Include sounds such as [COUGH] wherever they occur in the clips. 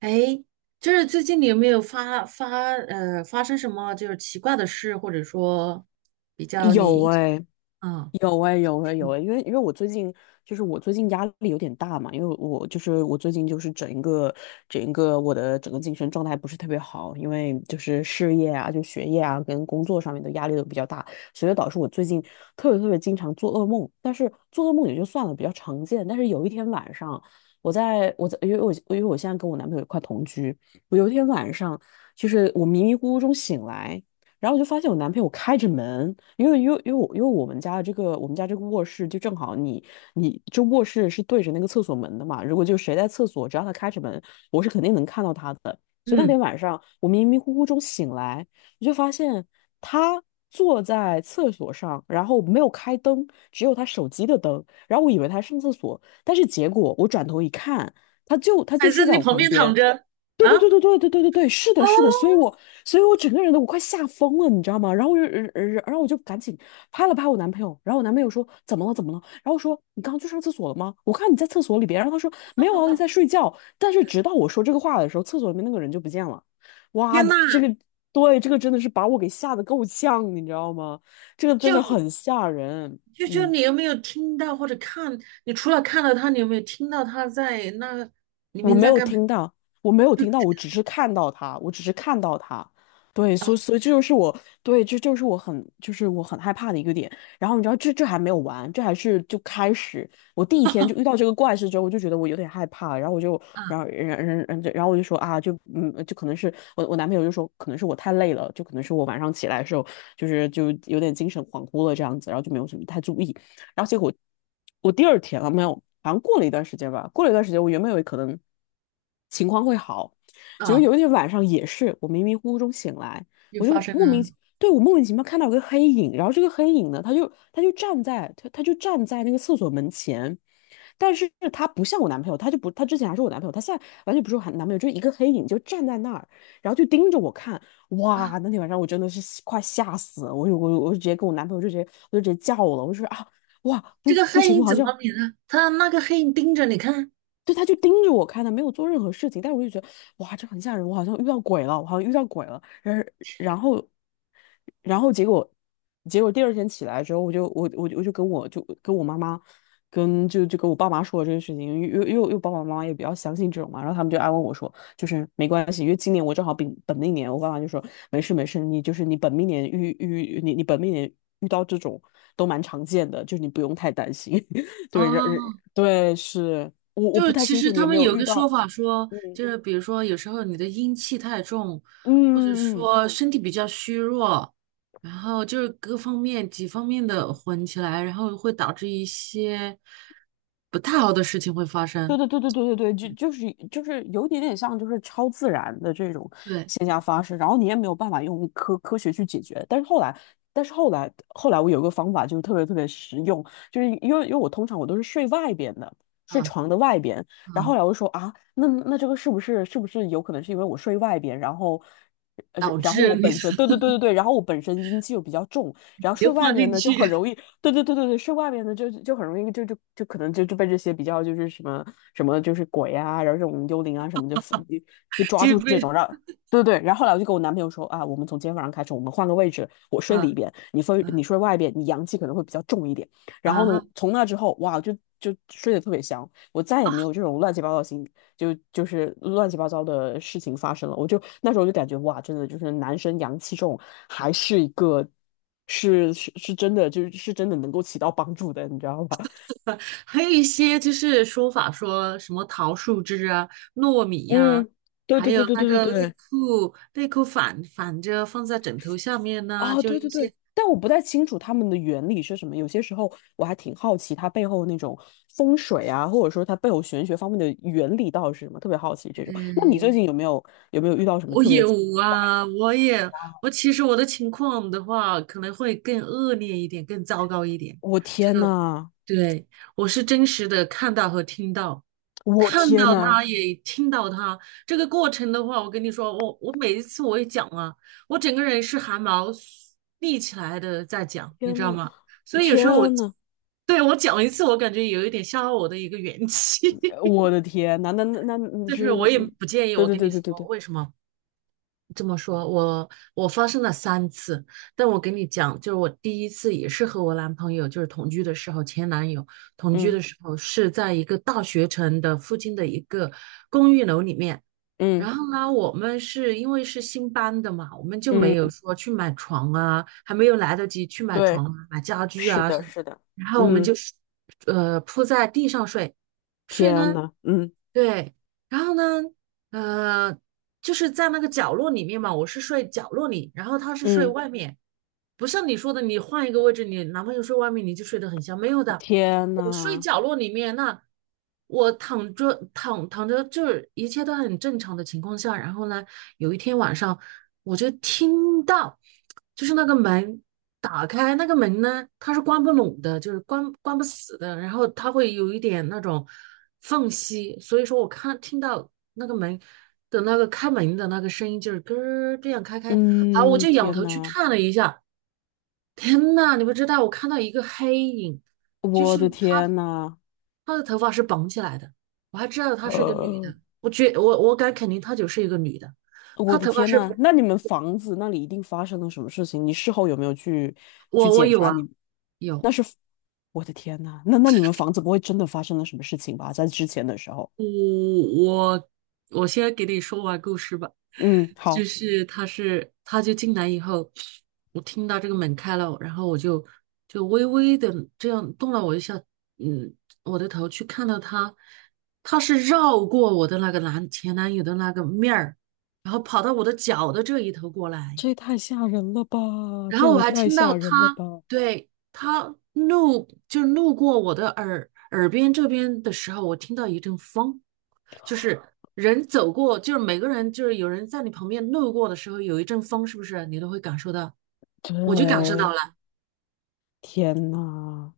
哎，就是最近你有没有发生什么就是奇怪的事，或者说比较你有印象哎、啊。有哎、有哎、有哎、因为我最近就是我最近压力有点大嘛，因为我就是我最近就是整一个我的整个精神状态不是特别好，因为就是事业啊、就学业啊跟工作上面的压力都比较大，所以导致我最近特别特别经常做噩梦。但是做噩梦也就算了，比较常见。但是有一天晚上，我在我在因为因为我现在跟我男朋友一块同居，我有一天晚上就是我迷迷糊糊中醒来。然后我就发现我男朋友开着门，因为因为我们家这个卧室就正好你这卧室是对着那个厕所门的嘛，如果就谁在厕所，只要他开着门，我是肯定能看到他的。所以那嗯，天晚上我迷迷糊糊中醒来，我就发现他坐在厕所上，然后没有开灯，只有他手机的灯，然后我以为他上厕所，但是结果我转头一看，他就他还就是睡在你我旁旁边躺边。着对对啊？对对对对对对对，是哦，的，是的，所以我整个人都我快吓疯了，你知道吗？然后我就，然后我就赶紧拍了拍我男朋友，然后我男朋友说怎么了怎么了？然后我说你刚刚去上厕所了吗？我看你在厕所里边，然后他说没有啊，我在睡觉。但是直到我说这个话的时候，厕所里面那个人就不见了。哇，天呐，这个对这个真的是把我给吓得够呛，你知道吗？这个真的就很吓人，就嗯。你有没有听到或者看？你除了看到他，你有没有听到他在那里我面没在有干嘛？听到，我没有听到，就我只是看到他，我只是看到他。对，所以这就是我对，这就是我很害怕的一个点。然后你知道，这还没有完，这还是就开始。我第一天就遇到这个怪事之后，我就觉得我有点害怕，然后我就啊然后我就说啊，就嗯，就可能是我男朋友就说，可能是我太累了，就可能是我晚上起来的时候就是有点精神恍惚了这样子，然后就没有什么太注意。然后结果我第二天了没有，好像过了一段时间吧，过了一段时间，我原本以为可能情况会好，结果啊，有一天晚上也是，我迷迷糊糊中醒来，又我就发生莫名了其对，我莫名其妙看到有个黑影，然后这个黑影呢，他就站在他就站在那个厕所门前。但是他不像我男朋友，他就不，他之前还是我男朋友，他现在完全不是我男朋友，就是一个黑影就站在那儿，然后就盯着我看。啊！哇，那天晚上我真的是吓快吓死了，我就我就直接跟我男朋友就直接我就直接叫了，我就说啊，哇，这不个不黑行，影我好怎像么免呢？他那个黑影盯着你看。对他就盯着我看，他没有做任何事情，但是我就觉得哇，这很吓人，我好像遇到鬼了，我好像遇到鬼了。然后然后然后结果第二天起来之后，我就跟我妈妈跟就就跟我爸妈说了这个事情，因为爸爸妈妈也比较相信这种嘛，然后他们就安慰我说，就是没关系，因为今年我正好本命年，我爸妈就说没事没事，你就是你本命年遇到这种都蛮常见的，就是你不用太担心。[LAUGHS] 对，哦，是我就不是太其清实楚你他有没们有有遇个说到，法说，嗯就是比如说有时候你的阴气太重，或者嗯嗯，说身体比较虚弱，然后就是各方面几方面的混起来，然后会导致一些不太好的事情会发对生。对对对对对对，就是有一点点像就是超自然的这种对，现象发生，然后你也没有办法用科学去解决。但是后来，但是后来我有个方法就是特别特别实用，就是因为我通常我都是睡外边的，睡嗯床的外边，然后嗯，后来我就说啊，那这个是不是有可能是因为我睡外边，然后呃导然后致我你 本身对 [LAUGHS] 对对对对，然后我本身阴气又比较重。然后你就睡外放面进呢就很去，容易，对对对对对，睡外面呢就就很容易就就就可能就就被这些比较就是什么什么就是鬼啊，然后这种幽灵啊什么就被[LAUGHS] 抓就住这种，被让对对对，然后后来我就跟我男朋友说啊，我们从今天晚上开始，我们换个位置，我睡啊里边，你睡啊你睡外边，你阳气可能会比较重一点。然后啊。呢，从那之后，哇，就睡得特别香，我再也啊 没有这种乱七八糟的就是乱七八糟的事情发生了。我就那时候就感觉哇，真的就是男生阳气重，还是一个是真的，就是是真的能够起到帮助的，你知道吧？[LAUGHS] 还有一些就是说法说什么桃树枝啊、糯米 [LAUGHS] 呀、嗯，对还对有对对那对对个内对，裤内裤反着放在枕头下面呢、啊，就对一对对，些。但我不太清楚他们的原理是什么。有些时候我还挺好奇他背后那种风水啊，或者说他背后玄学方面的原理到底是什么，特别好奇这种。那你最嗯，近有没有遇到什么我特别？有啊，我其实我的情况的话，可能会更恶劣一点，更糟糕一点。我这天个呐，对，我是真实的看到和听到，我看天到呐！他也听到他。这个过程的话，我跟你说，我每一次我也讲啊，我整个人是汗毛立起来的在讲，你天知道呐，吗？所以有时候我，天呐，对，我讲一次，我感觉有一点消耗我的一个元气，我的天呐，那 [LAUGHS] 就但是是，我也嗯不介意。对我对跟你对对对说，对，为什么？这么说，我发生了三次，但我跟你讲，就是我第一次也是和我男朋友，就是同居的时候，前男友同居的嗯时候是在一个大学城的附近的一个公寓楼里面。嗯然后呢，我们是因为是新搬的嘛，我们就没有嗯，说去买床啊，还没有来得及去买对，床啊、买家具是啊的，什么。是的，然后我们嗯，就是，铺在地上睡，睡天呢，呐，嗯对。然后呢，呃，就是在那个角落里面嘛，我是睡角落里，然后他是睡嗯，外面，不像你说的，你换一个位置，你男朋友睡外面，你就睡得很香，没有的，天我睡呐，角落里面，那我躺着，就是一切都很正常的情况下。然后呢，有一天晚上我就听到，就是那个门打开，那个门呢，它是关不拢的，就是关不死的，然后它会有一点那种缝隙，所以说我听到那个门的那个开门的那个声音，就是咯儿这样开开，好，我嗯，就仰天头去呐，看了一下。天呐，你不知道，我看到一个黑影，就是我的他，天呐，他的头发是绑起来的，我还知道他是一个女的，呃，我觉我我敢肯定她就是一个女的，我她的头发天是，呐，那你们房子那里一定发生了什么事情？你事后有没有去我检有查啊，你？那有。是，我的天呐，那你们房子不会真的发生了什么事情吧？在之前的时候，我我我先给你说完故事吧，嗯，就好。是他就进来以后，我听到这个门开了，然后我就微微的这样动了我一下，嗯，我的头去看到他，他是绕过我的那个男前男友的那个面儿，然后跑到我的脚的这一头过来，这也太吓人了吧！然这后我也还太听到吓人了他吧！对他路就是路过我的耳边这边的时候，我听到一阵风。就是人走过，就是每个人，就是有人在你旁边路过的时候，有一阵风，是不是你都会感受到？我就感受到对，了，天呐，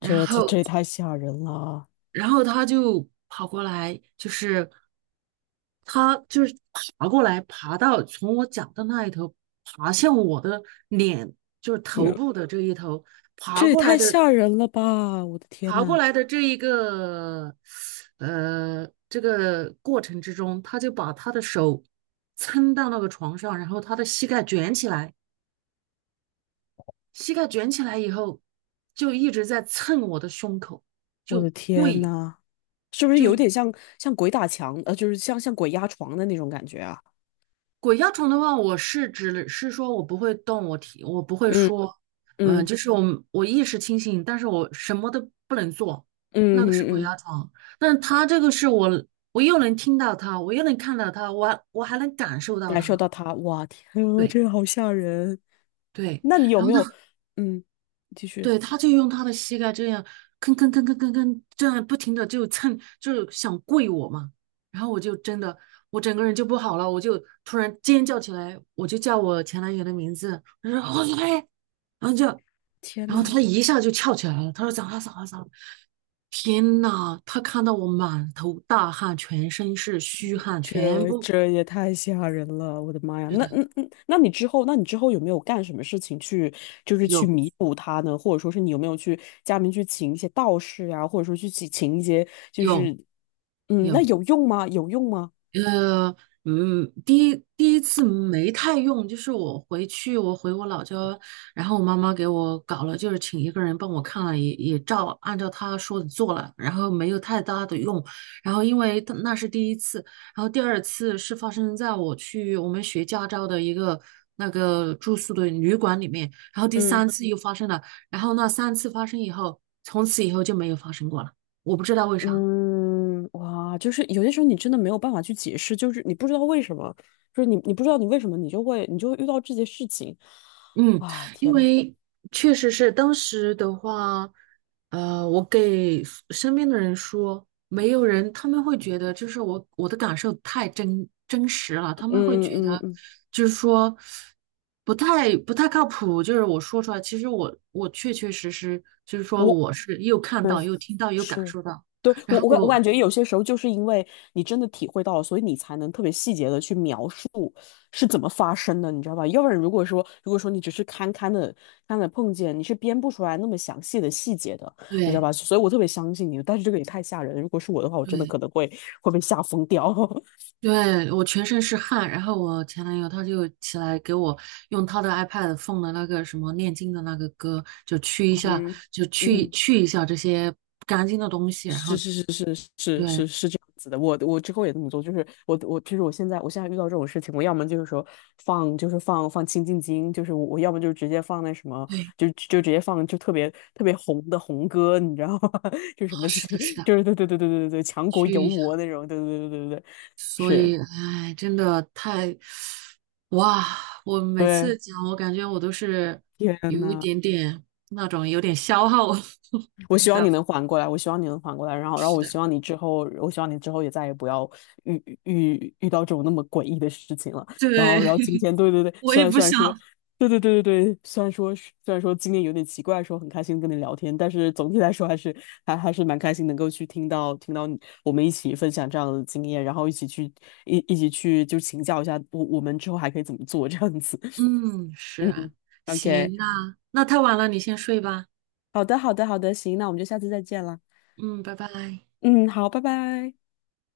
然这这后，也太吓人了！然后他就跑过来，就是他就是爬过来，爬到从我脚的那一头，爬向我的脸，就是没头有部的这一头，爬这也过来太的，吓人了吧！我的天爬过呐，来的这一个，这个过程之中，他就把他的手撑到那个床上，然后他的膝盖卷起来。膝盖卷起来以后，就一直在蹭我的胸口，我就的天跪，呐，是不是有就点像鬼打墙？就是像鬼压床的那种感觉啊？鬼压床的话，我是指是说我不会动，我不会嗯说，嗯，嗯就是我意识清醒，但是我什么都不能做，嗯那个是鬼嗯嗯，压床。但他这个是我，我又能听到他，我又能看到他，我还能感受到感受他，到他，哇，天啊，对这个好吓人！对。那你有然后没有？他。嗯，继续。对，他就用他的膝盖这样吭吭吭吭吭吭，这样不停的就蹭，就是想跪我嘛。然后我就真的，我整个人就不好了，我就突然尖叫起来，我就叫我前男友的名字，我说侯子飞，然后就，天然后呐。他一下就翘起来了，他说咋了咋了咋了？天呐，他看到我满头大汗，全身是虚汗，全这部这也太吓人了，我的妈呀！是的，那你之后，那你之后有没有干什么事情去，就是去有弥补他呢？或者说是你有没有去家里面去请一些道士呀、或者说去请一些，就有是，嗯，那有。有用吗？有用吗？呃，第一次没太用，就是我回去，我回我老家，然后我妈妈给我搞了，就是请一个人帮我看了，也按照她说的做了，然后没有太大的用，然后因为她那是第一次，然后第二次是发生在我去我们学驾照的一个那个住宿的旅馆里面，然后第嗯三次又发生了，然后那三次发生以后，从此以后就没有发生过了，我不知道为啥。嗯，哇，就是有些时候你真的没有办法去解释，就是你不知道为什么，就是你不知道你为什么，你就会遇到这些事情，嗯，啊，因天呐，为确实是当时的话，我给 身边的人说，没有人，他们会觉得就是我的感受太真实了，他嗯们会觉嗯嗯得嗯。就是说不太靠谱，就是我说出来，其实我确确实实就是说我。我是又看对，到又听到又感是，受到，对，然我我感我后感觉有些时候就是因为你真的体会到了，所以你才能特别细节的去描述是怎么发生的，你知道吧？要不然如果说你只是堪堪的碰见，你是编不出来那么详细的细节的，你知道对吧？所以我特别相信你，但是这个也太吓人了如果是我的话，我真的对。可能会被吓疯掉。[LAUGHS] 对，我全身是汗，然后我前男友他就起来给我用他的 iPad 放的那个什么念经的那个歌，就去一下，嗯，嗯。去一下这些不干净的东西，然后是是是是是是对是这样子的，我之后也这么做，就是我其实我现在遇到这种事情，我要么就是说放就是放清静音，就是我要么就直接放那什么，对，就直接放就特别特别红的红歌，你知道吗？[LAUGHS] 就啊什么 [LAUGHS] 是的，是的，就是对对对对对对对，强国去有一下，我那种，对对对对对对，所是，以哎，真的太，哇，我每次对，讲，我感觉我都是天有一呐。点点那种有点消耗，[LAUGHS] 我你希知望道你吗？能缓过来，我希望你能缓过来，然后，然后是我的，希望你之后，我希望你之后也再也不要遇到这种那么诡异的事情了。然对，后，然后今天，[LAUGHS] 对对对，我虽也然不虽然说，想。对对对对对，虽然说今天有点奇怪，说很开心跟你聊天，但是总体来说还是还是蛮开心能够去听到你我们一起分享这样的经验，然后一起去一起去就请教一下我们之后还可以怎么做这样子。嗯，[LAUGHS] 是嗯啊，，OK，行，那太晚了，你先睡吧。好的好的好的，行，那我们就下次再见了。嗯，拜拜。嗯，好，拜拜。